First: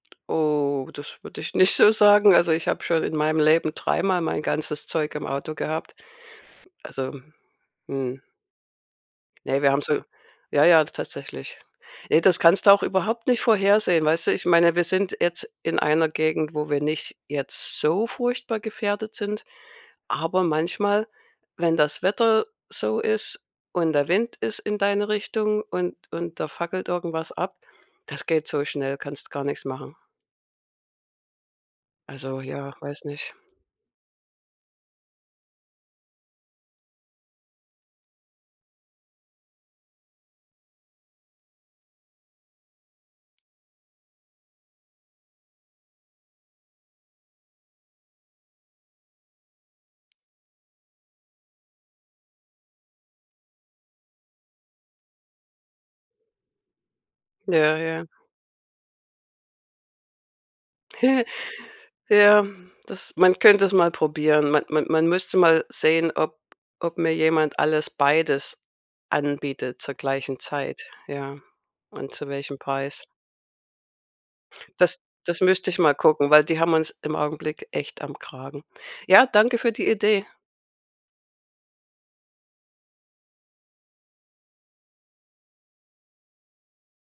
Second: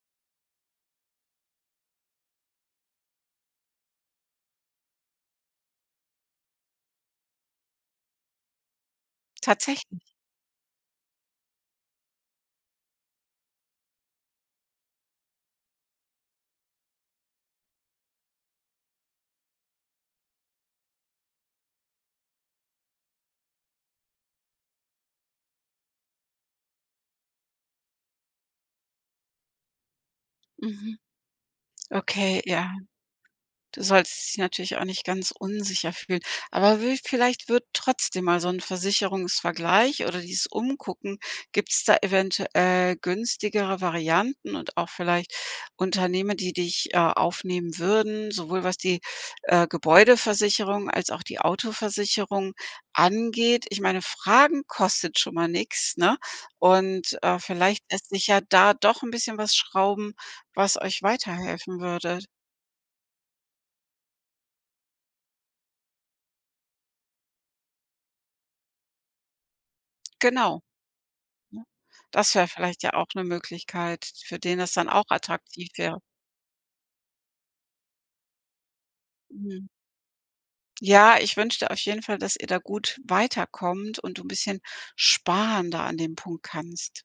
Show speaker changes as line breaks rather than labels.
Oh, das würde ich nicht so sagen. Also, ich habe schon in meinem Leben dreimal mein ganzes Zeug im Auto gehabt. Also, mhm. Ne, wir haben
Tatsächlich.
so ja, ja, tatsächlich. Ne, das kannst du auch überhaupt nicht vorhersehen, weißt du? Ich meine, wir sind jetzt in einer Gegend, wo wir nicht jetzt so furchtbar gefährdet sind, aber manchmal, wenn das Wetter so ist und der Wind ist in deine Richtung und und da fackelt irgendwas ab, das geht so schnell, kannst gar nix machen.
Mhm, okay,
Also
ja.
ja, weiß nicht.
Du solltest dich natürlich auch nicht ganz unsicher fühlen, aber wü vielleicht wird trotzdem mal so 'n Versicherungsvergleich oder dieses umgucken gibt's da eventuell günstigere Varianten und auch vielleicht Unternehmer, die dich, äh, aufnehmen würden, sowohl was die, äh, Gebäudeversicherung als auch die Autoversicherung angeht. Ich meine, fragen kostet schon mal nix, ne? Und, äh,
Ja,
vielleicht
ja.
lässt sich ja da doch 'n bisschen was schrauben, was euch weiterhelfen würde.
Ja, das man könnte es mal probieren. Ma man man müsste mal sehen, ob ob mir jemand alles beides anbietet zur gleichen
Genau,
Zeit, ja,
ne,
und zu
das wär
welchem
vielleicht ja
Preis.
auch 'ne Möglichkeit, für den es dann
Das
auch
das
attraktiv
müsste ich mal
wäre.
gucken, weil die haben uns im Augenblick echt am Kragen. Ja, danke
Mhm.
für die Idee.
Ja, ich wünsch dir auf jeden Fall, dass ihr da gut weiterkommt und du 'n bisschen sparen da an dem Punkt kannst.